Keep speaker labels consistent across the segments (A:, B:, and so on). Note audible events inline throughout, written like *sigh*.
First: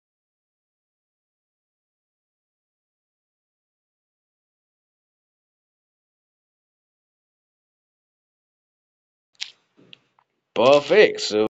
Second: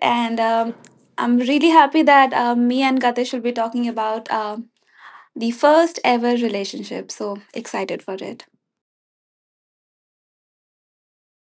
A: and I'm really happy that me and Gatesh will be talking about the first ever relationship. So excited for it.
B: Perfect. So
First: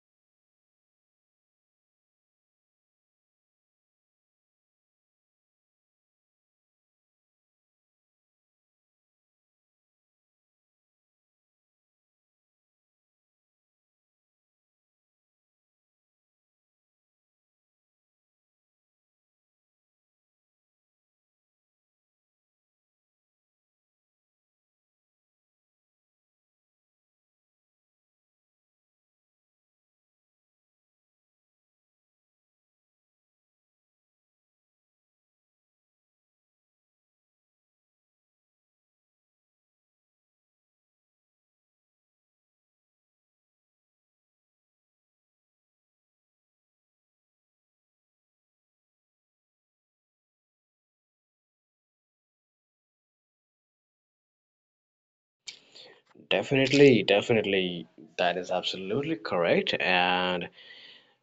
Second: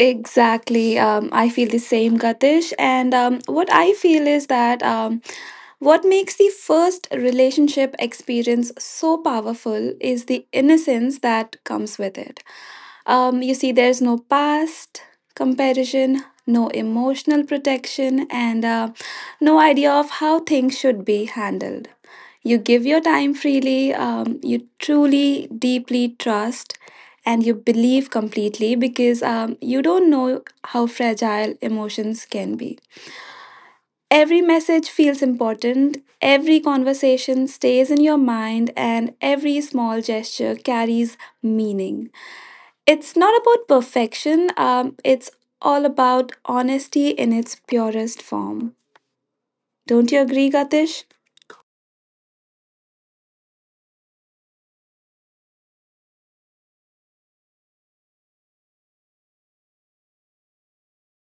A: Exactly. I feel the same, Gatish. And what I feel is that what makes the first relationship experience so powerful is the innocence that comes with it. You see, there's no past comparison, no emotional protection, and no idea of how things should be handled. You give your time freely, you truly, deeply trust, and you believe completely because you don't know how fragile emotions can be. Every message feels important, every conversation stays in your mind, and every small gesture carries meaning. It's not about perfection, it's all about honesty in its purest form. Don't you agree, Gatish?
B: definitely, that is absolutely correct. And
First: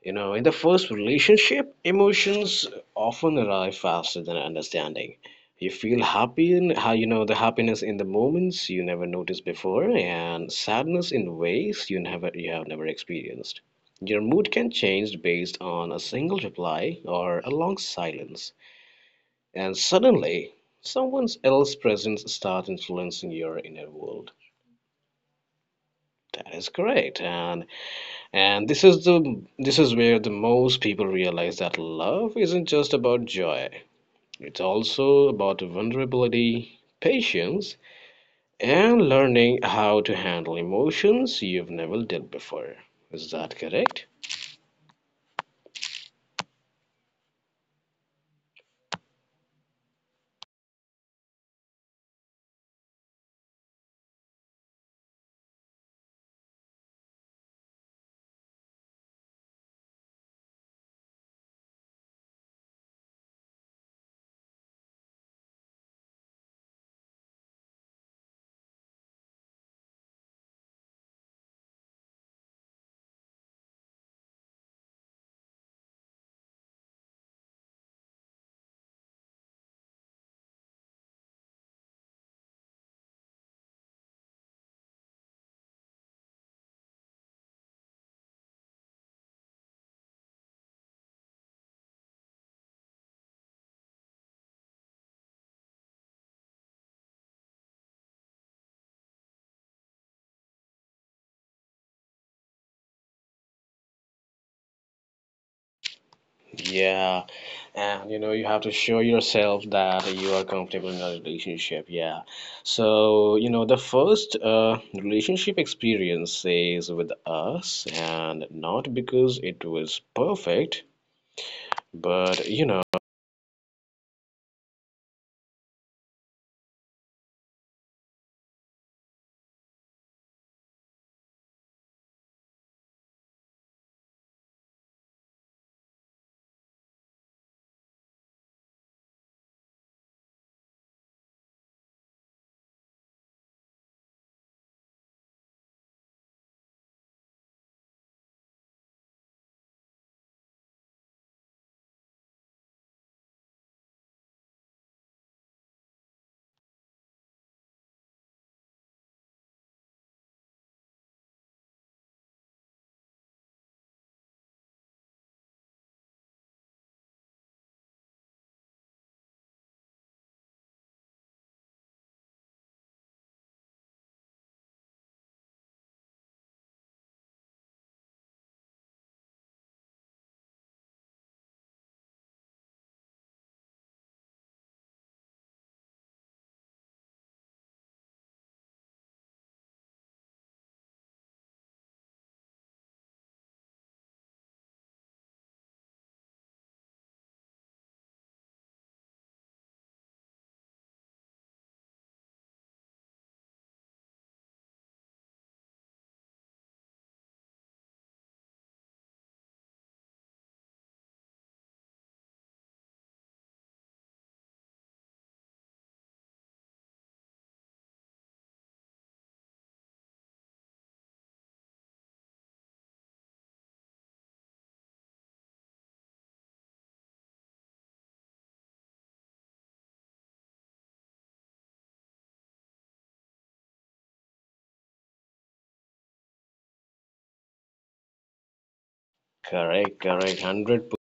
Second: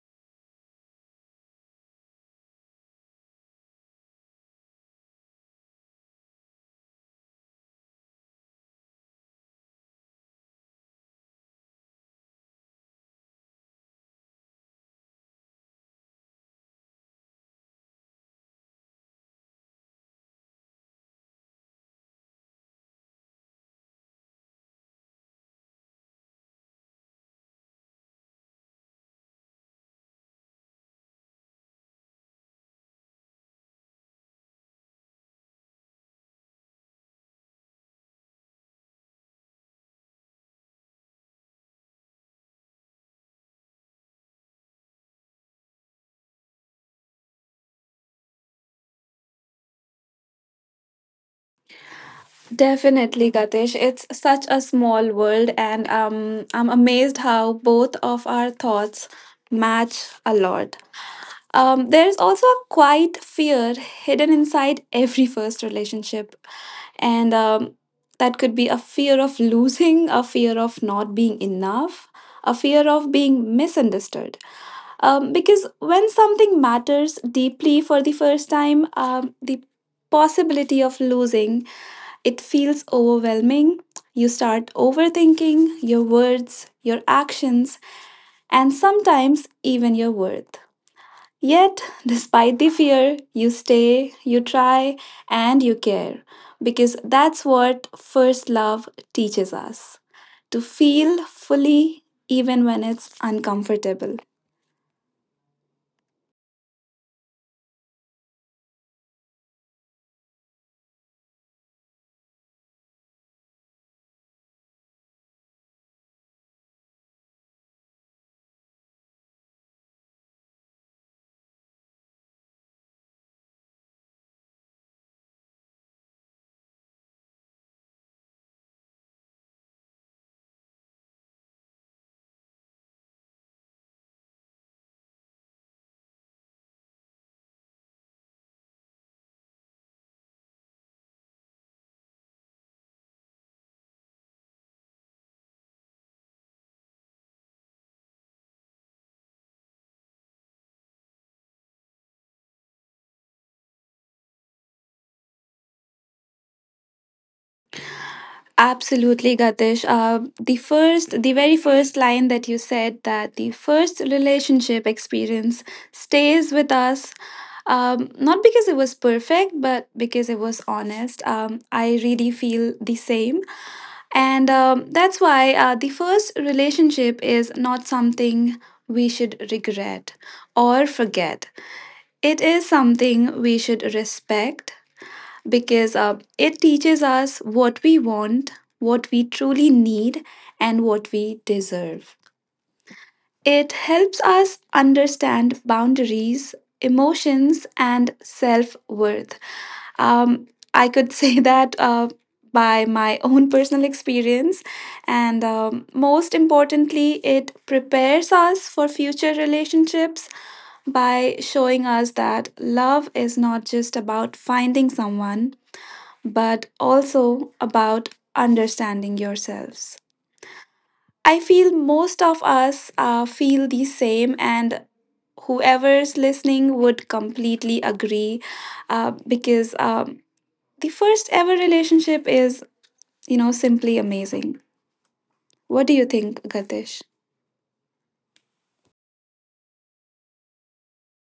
B: you know, in the first relationship, emotions often arrive faster than understanding. You feel happy in how you know the happiness in the moments you never noticed before, and sadness in ways you have never experienced. Your mood can change based on a single reply or a long silence, and suddenly someone else's presence starts influencing your inner world. That is correct, and this is where the most people realize that love isn't just about joy. It's also about vulnerability, patience, and learning how to handle emotions you've never dealt before. Is that correct?
A: Definitely, Gatish. It's such a small world, and I'm amazed how both of our thoughts match a lot. There's also a quiet fear hidden inside every first relationship, and that could be a fear of losing, a fear of not being enough, a fear of being misunderstood. Because when something matters deeply for the first time, the possibility of losing it feels overwhelming. You start overthinking your words, your actions, and sometimes even your worth. Yet, despite the fear, you stay, you try, and you care because that's what first love teaches us to feel fully even when it's uncomfortable.
B: Yeah. And you know, you have to show yourself that you are comfortable in a relationship. Yeah. So, you know, the first relationship experience is with us, and not because it was perfect, but you know,
A: Absolutely, Gatish. The the very first line that you said that the first relationship experience stays with us, not because it was perfect, but because it was honest. I really feel the same. And that's why the first relationship is not something we should regret or forget. It is something we should respect because it teaches us what we want, what we truly need, and what we deserve. It helps us understand boundaries, emotions, and self worth. Um, I could *laughs* say that by my own personal experience, and most importantly, it prepares us for future relationships by showing us that love is not just about finding someone but also about understanding yourselves. I feel most of us feel the same, and whoever's listening would completely agree because the first ever relationship is, you know, simply amazing. What do you think, Gatish?
B: correct, hundred. Per-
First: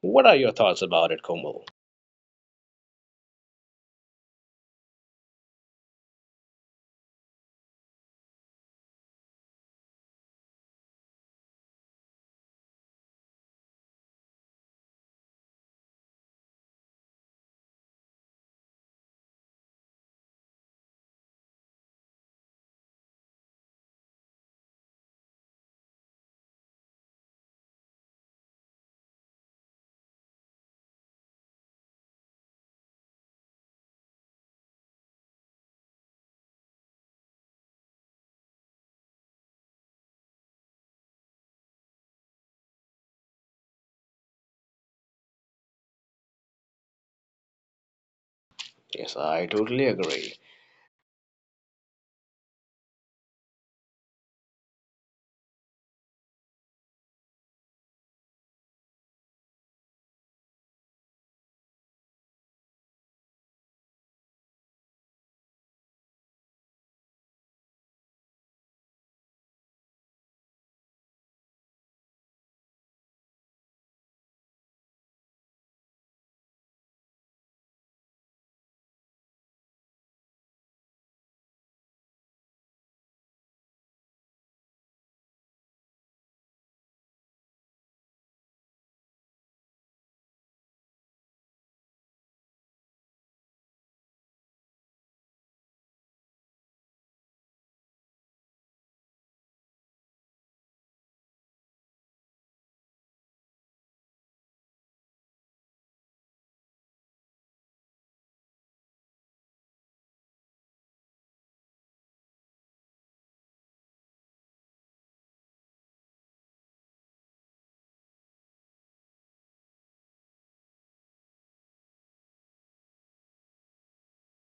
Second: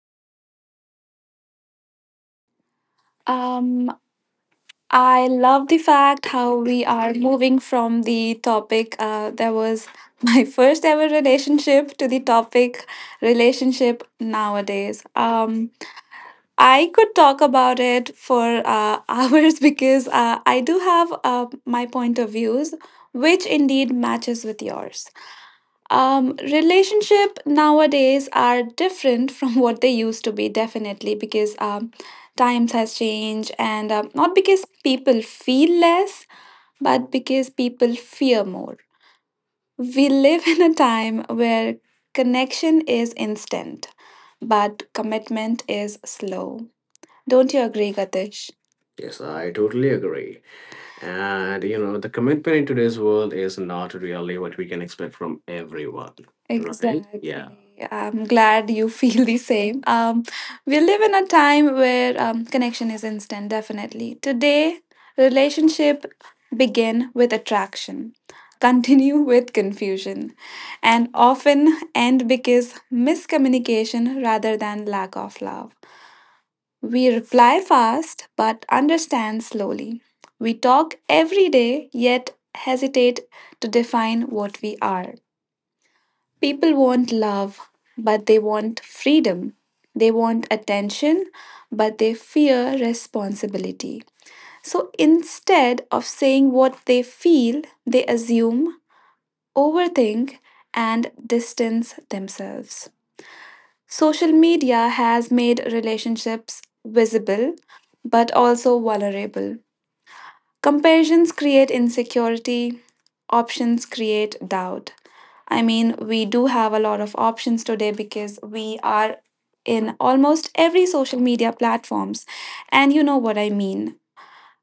B: what are your thoughts about it, Komal?
A: Um, I love the fact how we are moving from the topic that was my *laughs* first ever relationship to the topic relationship nowadays. I could talk about it for *laughs* hours because I do have my point of views, which indeed matches with yours. Relationship nowadays are different from *laughs* what they used to be, definitely, because times has changed and not because people feel less but because people fear more. We live in a time where connection is instant but commitment is slow. Don't you agree, Gatish? Yes,
B: Yes,
A: I
B: I
A: totally
B: totally
A: agree.
B: agree.
A: And you know, the commitment in today's world is not really what we can expect from everyone, right? Exactly. Yeah. Exactly. I'm glad you *laughs* feel the same. We live in a time where connection is instant, definitely. Today, relationship begin with attraction, continue *laughs* with confusion, and often end because miscommunication rather than lack of love. We reply fast but understand slowly. We talk every day yet hesitate to define what we are. People want love, but they want freedom. They want attention, but they fear responsibility. So instead of saying what they feel, they assume, overthink, and distance themselves. Social media has made relationships visible but also vulnerable. Comparisons create insecurity, options create doubt. I mean, we do have a lot of options today because we are in almost every social media platforms and you know what I mean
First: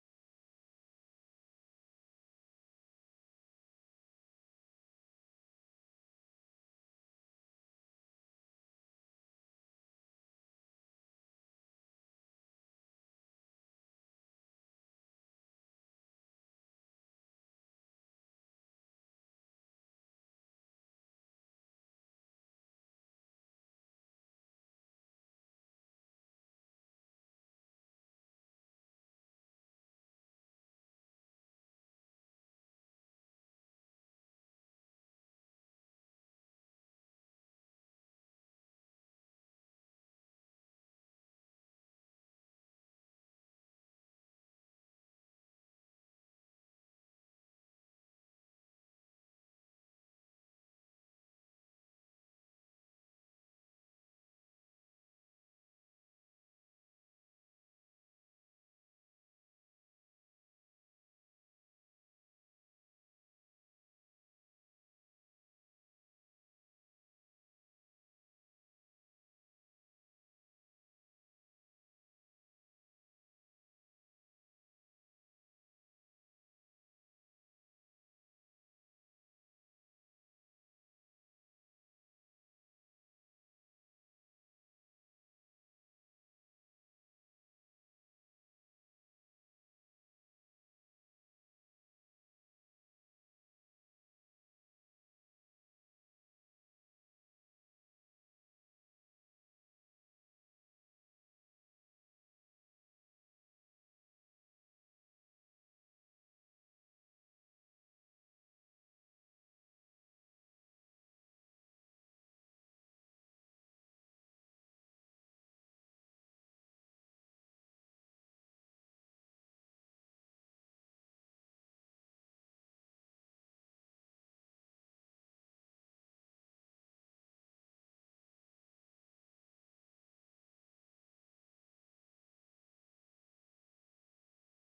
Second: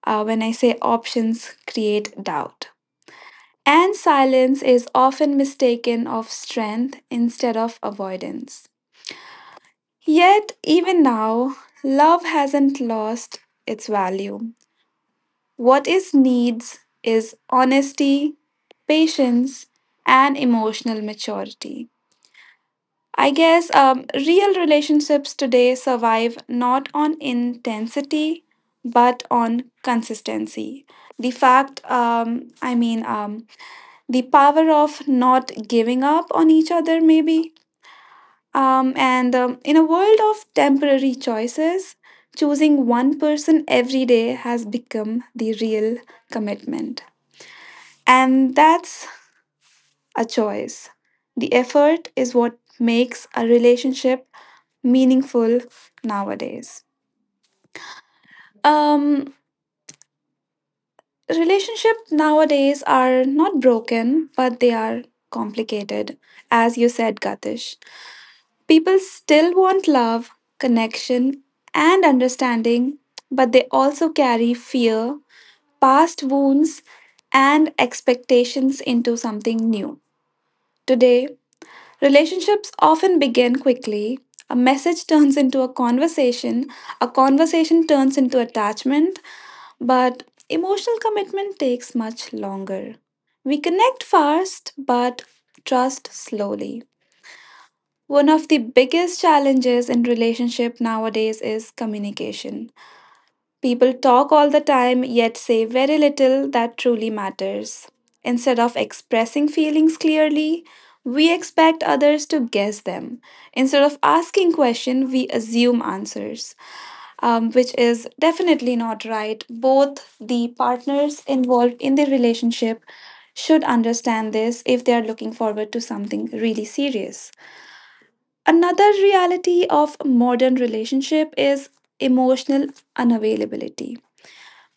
A: when I say options create doubt. And silence is often mistaken of strength instead of avoidance. Yet, even now, love hasn't lost its value. What it needs is honesty, patience, and emotional maturity. I guess real relationships today survive not on intensity but on consistency. The fact, the power of not giving up on each other, maybe. And in a world of temporary choices, choosing one person every day has become the real commitment. And that's a choice. The effort is what makes a relationship meaningful nowadays. Um, Relationships nowadays are not broken, but they are complicated, as you said, Gatish. People still want love, connection, and understanding, but they also carry fear, past wounds, and expectations into something new. Today, relationships often begin quickly. A message turns into a conversation turns into attachment, but emotional commitment takes much longer. We connect fast, but trust slowly. One of the biggest challenges in relationship nowadays is communication. People talk all the time yet say very little that truly matters. Instead of expressing feelings clearly, we expect others to guess them. Instead of asking questions, we assume answers, which is definitely not right. Both the partners involved in the relationship should understand this if they are looking forward to something really serious. Another reality of modern relationship is emotional unavailability.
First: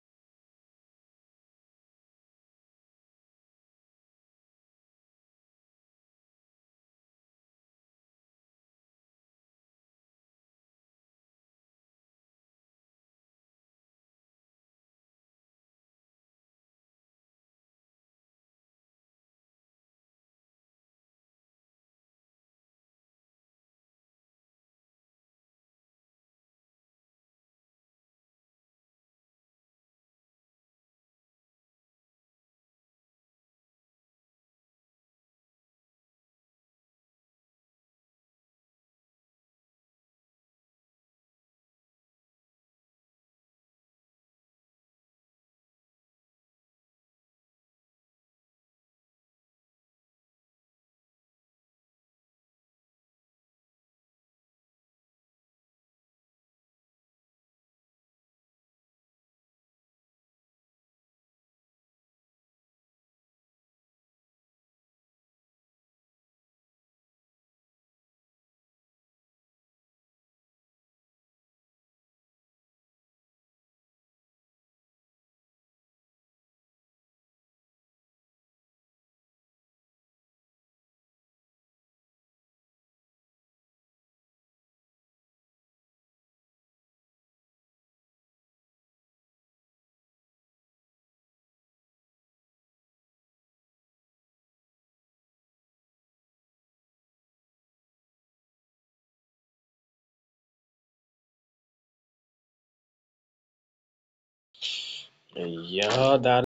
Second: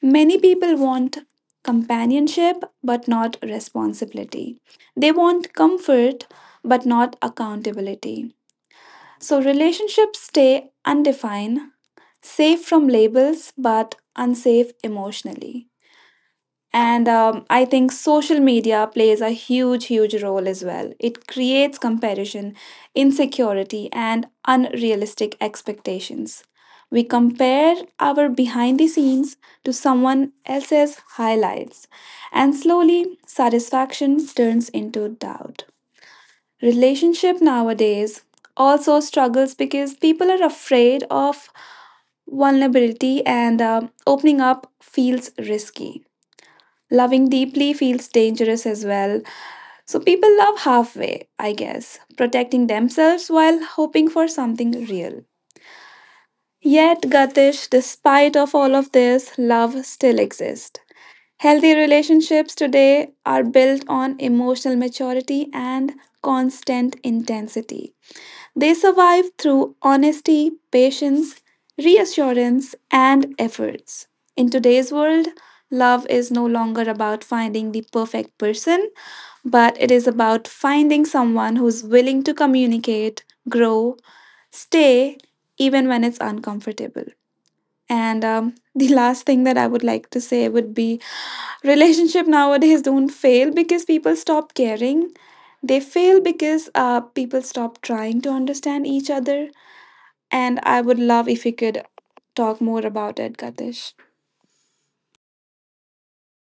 A: Many people want companionship but not responsibility. They want comfort but not accountability. So relationships stay undefined, safe from labels but unsafe emotionally. And I think social media plays a huge, huge role as well. It creates comparison, insecurity, and unrealistic expectations. We compare our behind the scenes to someone else's highlights, and slowly satisfaction turns into doubt. Relationship nowadays also struggles because people are afraid of vulnerability, and opening up feels risky. Loving deeply feels dangerous as well. So people love halfway, I guess, protecting themselves while hoping for something real. Yet, Gatish, despite of all of this, love still exists. Healthy relationships today are built on emotional maturity and constant intensity. They survive through honesty, patience, reassurance, and efforts. In today's world, love is no longer about finding the perfect person, but it is about finding someone who's willing to communicate, grow, stay, even when it's uncomfortable. And *laughs* the last thing that I would like to say would be relationship nowadays don't fail because people stop caring. They fail because people stop trying to understand each other, and I would love if you could talk more about it, Katish.
B: Yeah, that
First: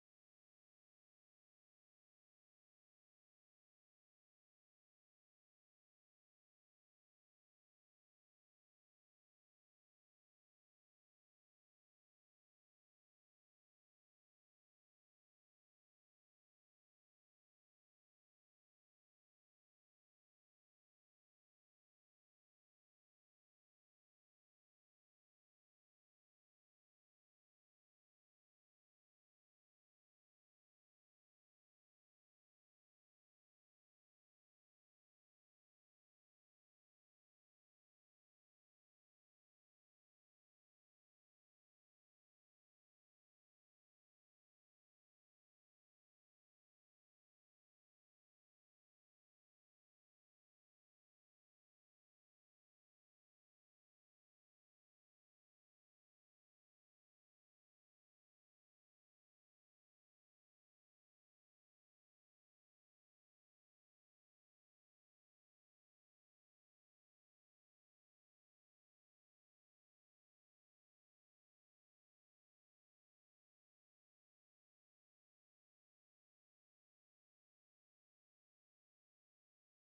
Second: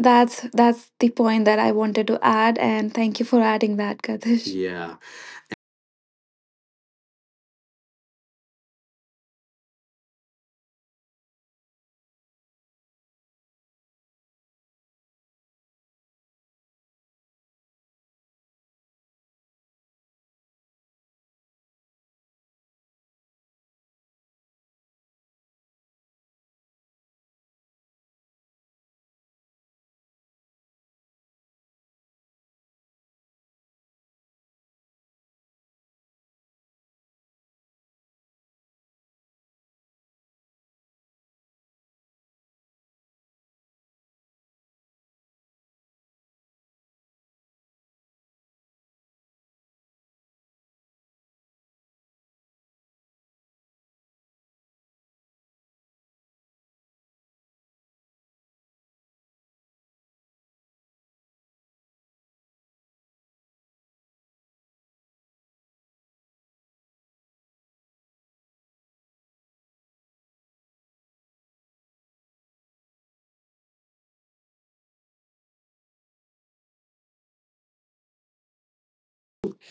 A: That's the point that I wanted to add, and thank you for adding that, Katish. Yeah,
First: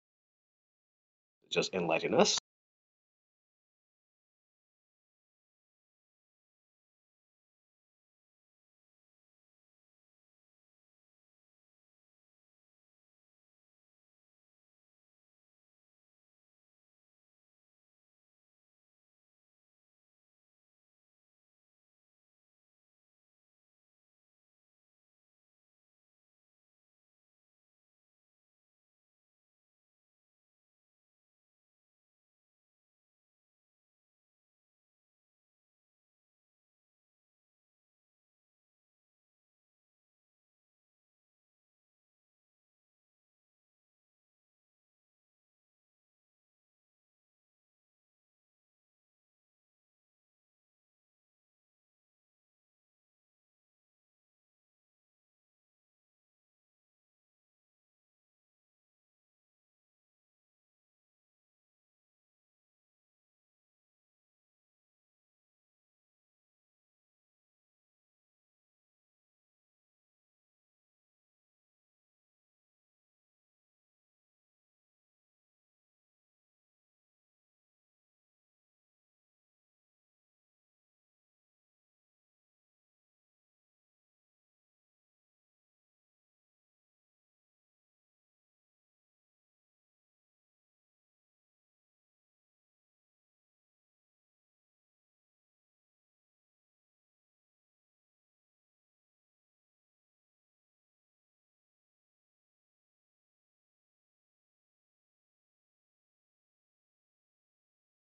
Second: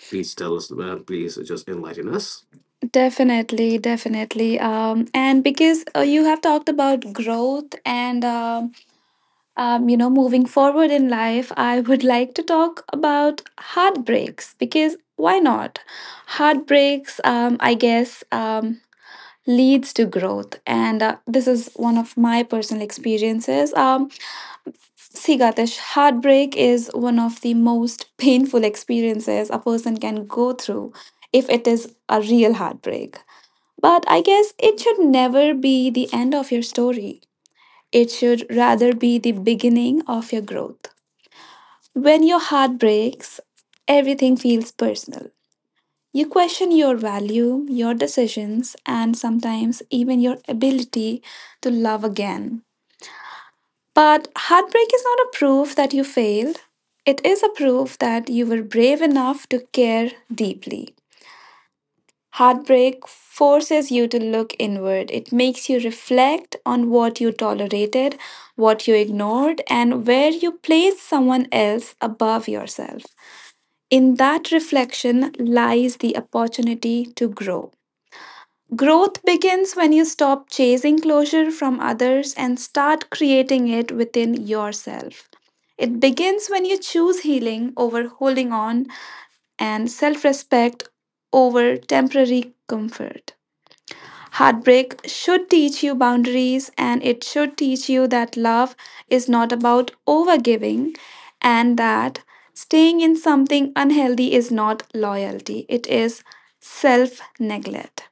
A: please tell us, man. Please just
B: just
A: enlighten
B: enlighten us.
A: us. Definitely, definitely. And because you have talked about growth and you know, moving forward in life, I would *laughs* like to talk about heartbreaks because why not? Heartbreaks, I guess. Leads to growth. And this is one of my personal experiences. See, Gatish, heartbreak is one of the most *laughs* painful experiences a person can go through if it is a real heartbreak. But I guess it should never be the end of your story. It should rather be the beginning of your growth. When your heart breaks, everything feels personal. You question your value, your decisions, and sometimes even your ability to love again. But heartbreak is not a proof that you failed, it is a proof that you were brave enough to care deeply. Heartbreak forces you to look inward. It makes you reflect on what you tolerated, what you ignored, and where you placed someone else above yourself. In that reflection lies the opportunity to grow. Growth begins when you stop chasing closure from others and start creating it within yourself. It begins when you choose healing over holding on, and self respect over temporary comfort. Heartbreak should teach you boundaries, and it should teach you that love is not about overgiving and that staying in something unhealthy is not loyalty, it is self neglect.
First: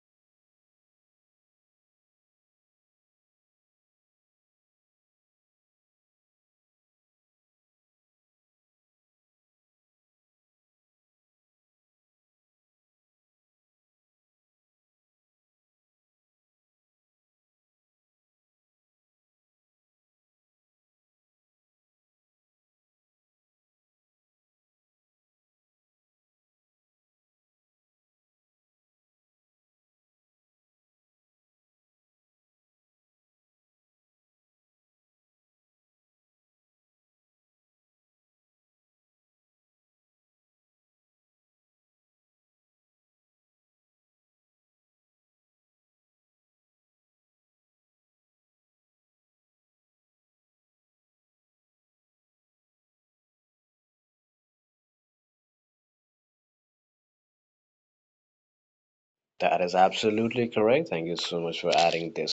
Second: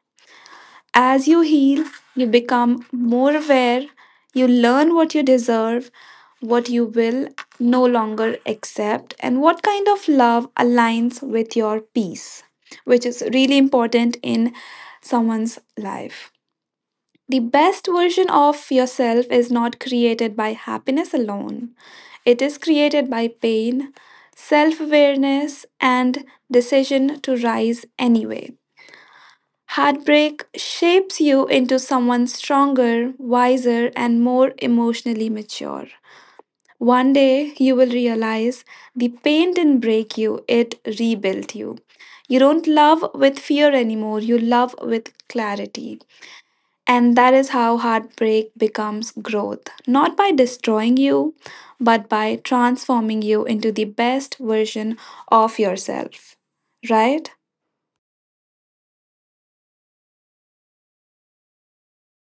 A: As you heal, you become more aware, you learn what you deserve, what you will no longer accept, and what kind of love aligns with your peace, which is really important in someone's life. The best version of yourself is not created by happiness alone, it is created by pain, self awareness, and decision to rise anyway. Heartbreak shapes you into someone stronger, wiser, and more emotionally mature. One day you will realize the pain didn't break you, it rebuilt you. You don't love with fear anymore, you love with clarity. And that is how heartbreak becomes growth, not by destroying you, but by transforming you into the best version of yourself. Right?
B: That is absolutely correct. Thank you so much for adding this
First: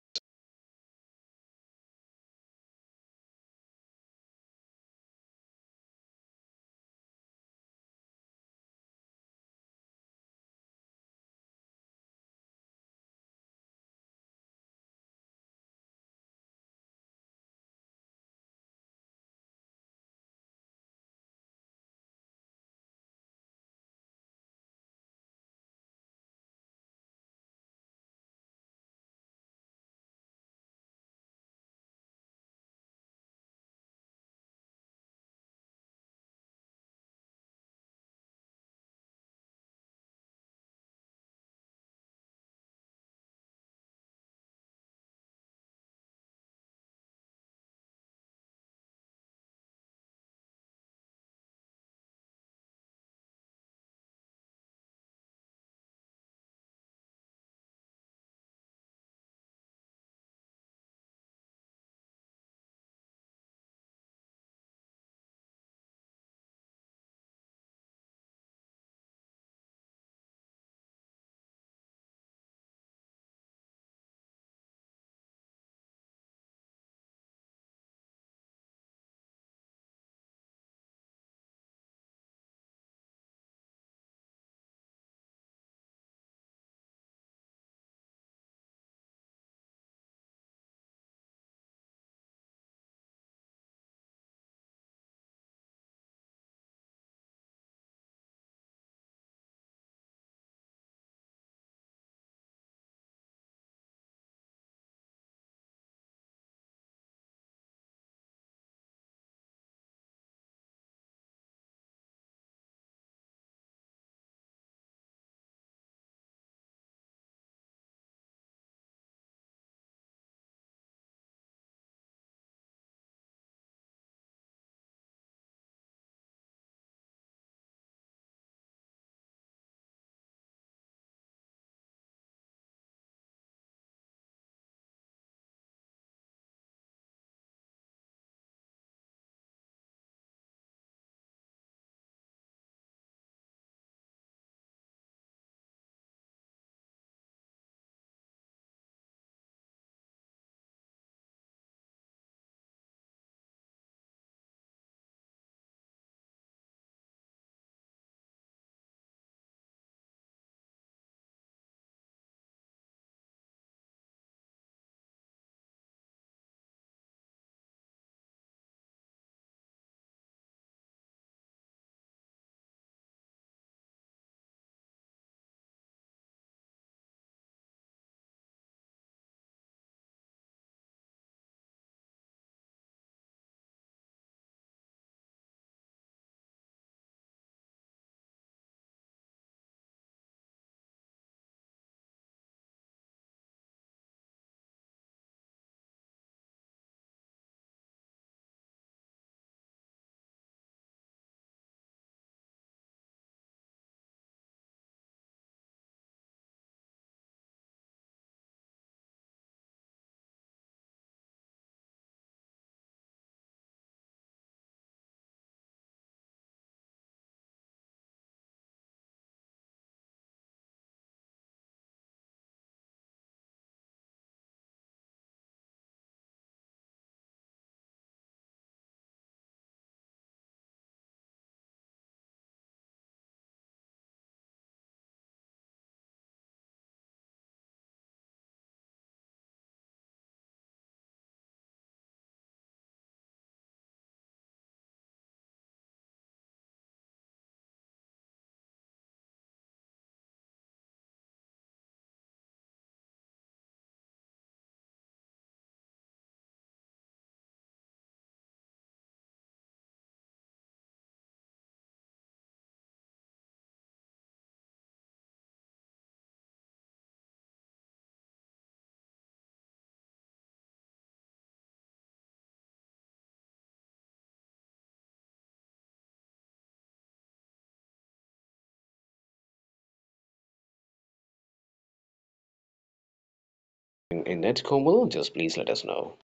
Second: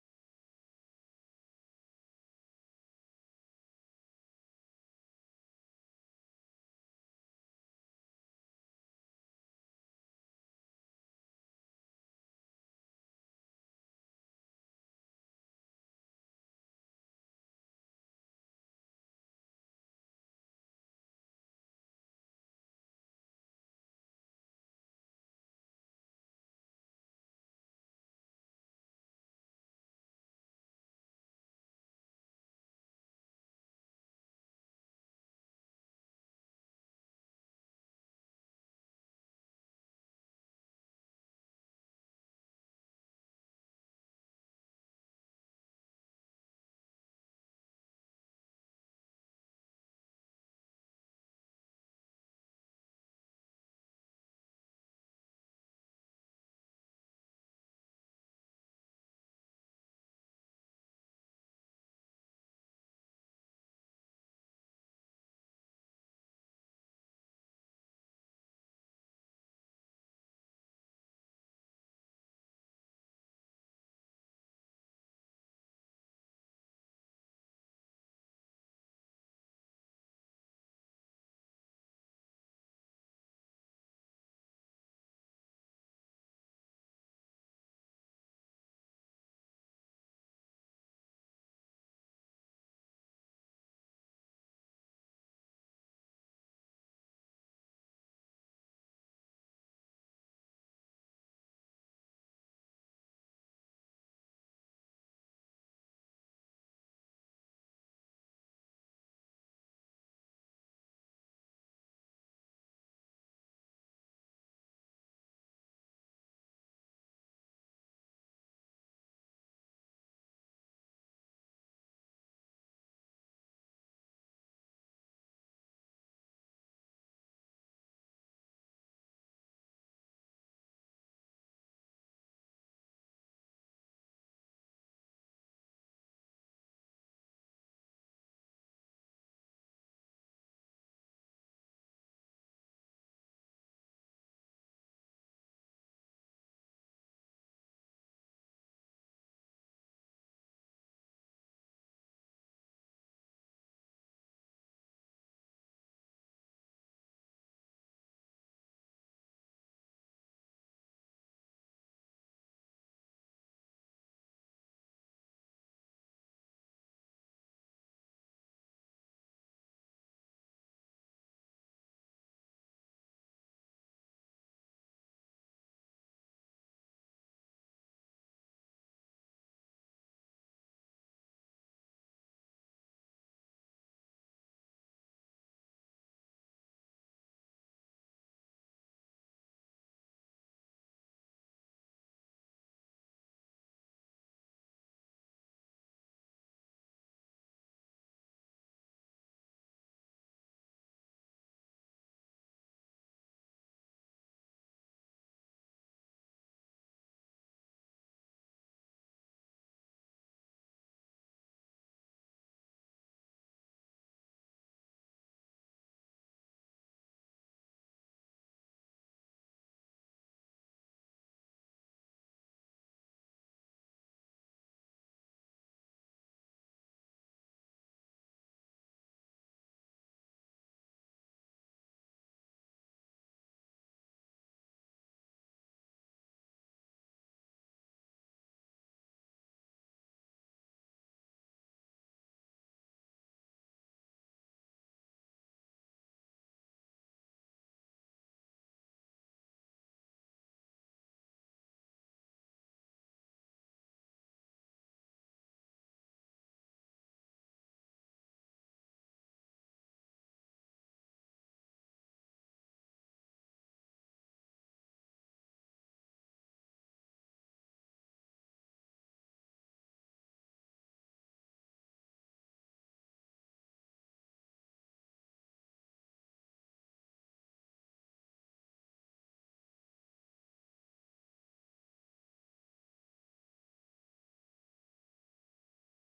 B: in it, Komal. Just please let us know.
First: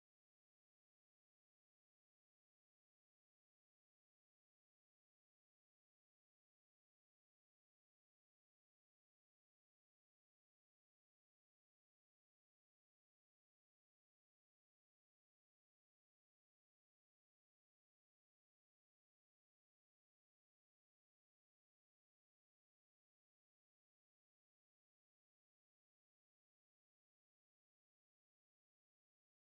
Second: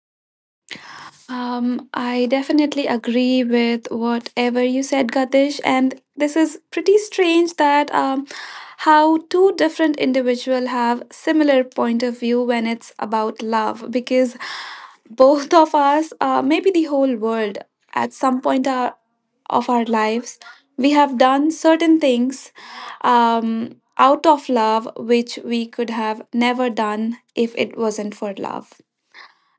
A: I definitely agree with whatever you said, Gatish. And this is pretty strange that how two different individuals have similar point of view when it's about love, because both of us, maybe the whole world, at some point of our lives, we have done certain things out of love which we could have never done if it wasn't for love.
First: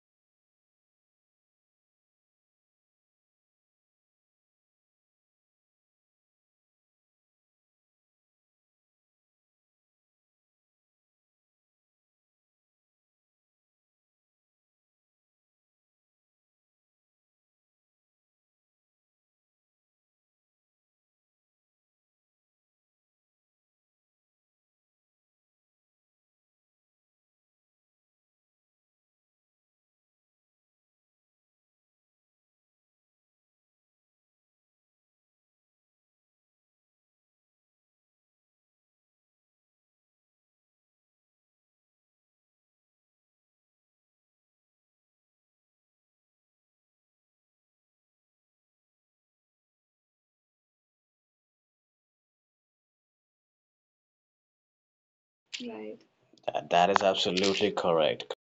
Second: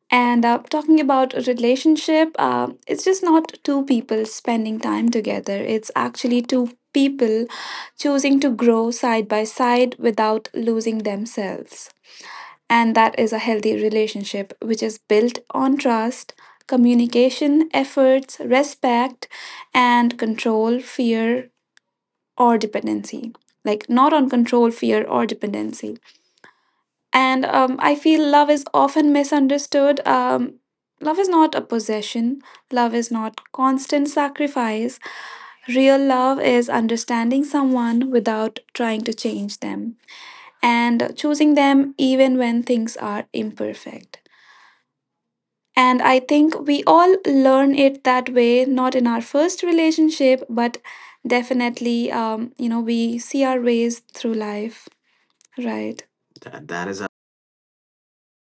A: And talking about a relationship, it's just not two people spending time together. It's actually two people choosing to grow side by side without losing themselves. And that is a healthy relationship, which is built on trust, communication, efforts, respect, and control, fear, or dependency. Like, not on control, fear, or dependency. And I feel love is often misunderstood. Love is not a possession, love is not constant sacrifice. Real love is understanding someone without trying to change them and choosing them even when things are imperfect. And I think we all learn it that way, not in our first relationship, but definitely, you know, we see our ways through life, right?
B: That
A: That, that
B: is
A: is
B: absolutely correct.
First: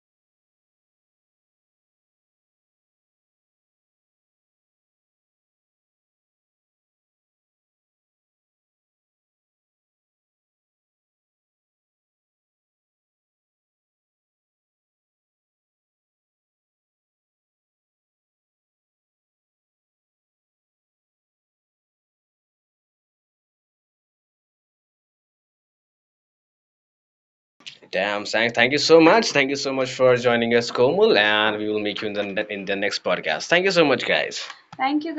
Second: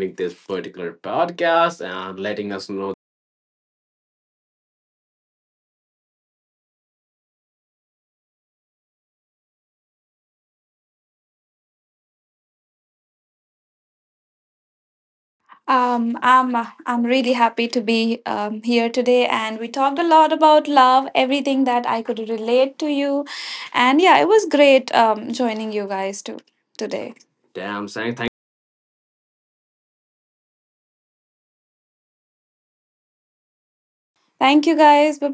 A: with this particular podcast and letting us know. Um, I'm I'm really happy to be here today, and we talked a lot about love, everything that I could relate to you, and yeah, it was great joining you guys to today. Damn, saying thank.
B: Damn, thank you so much. Thank you so much for joining us, Komal, and we will meet you in the next podcast. Thank you so much, guys.
A: Thank you guys.
B: Thank
A: Bye
B: you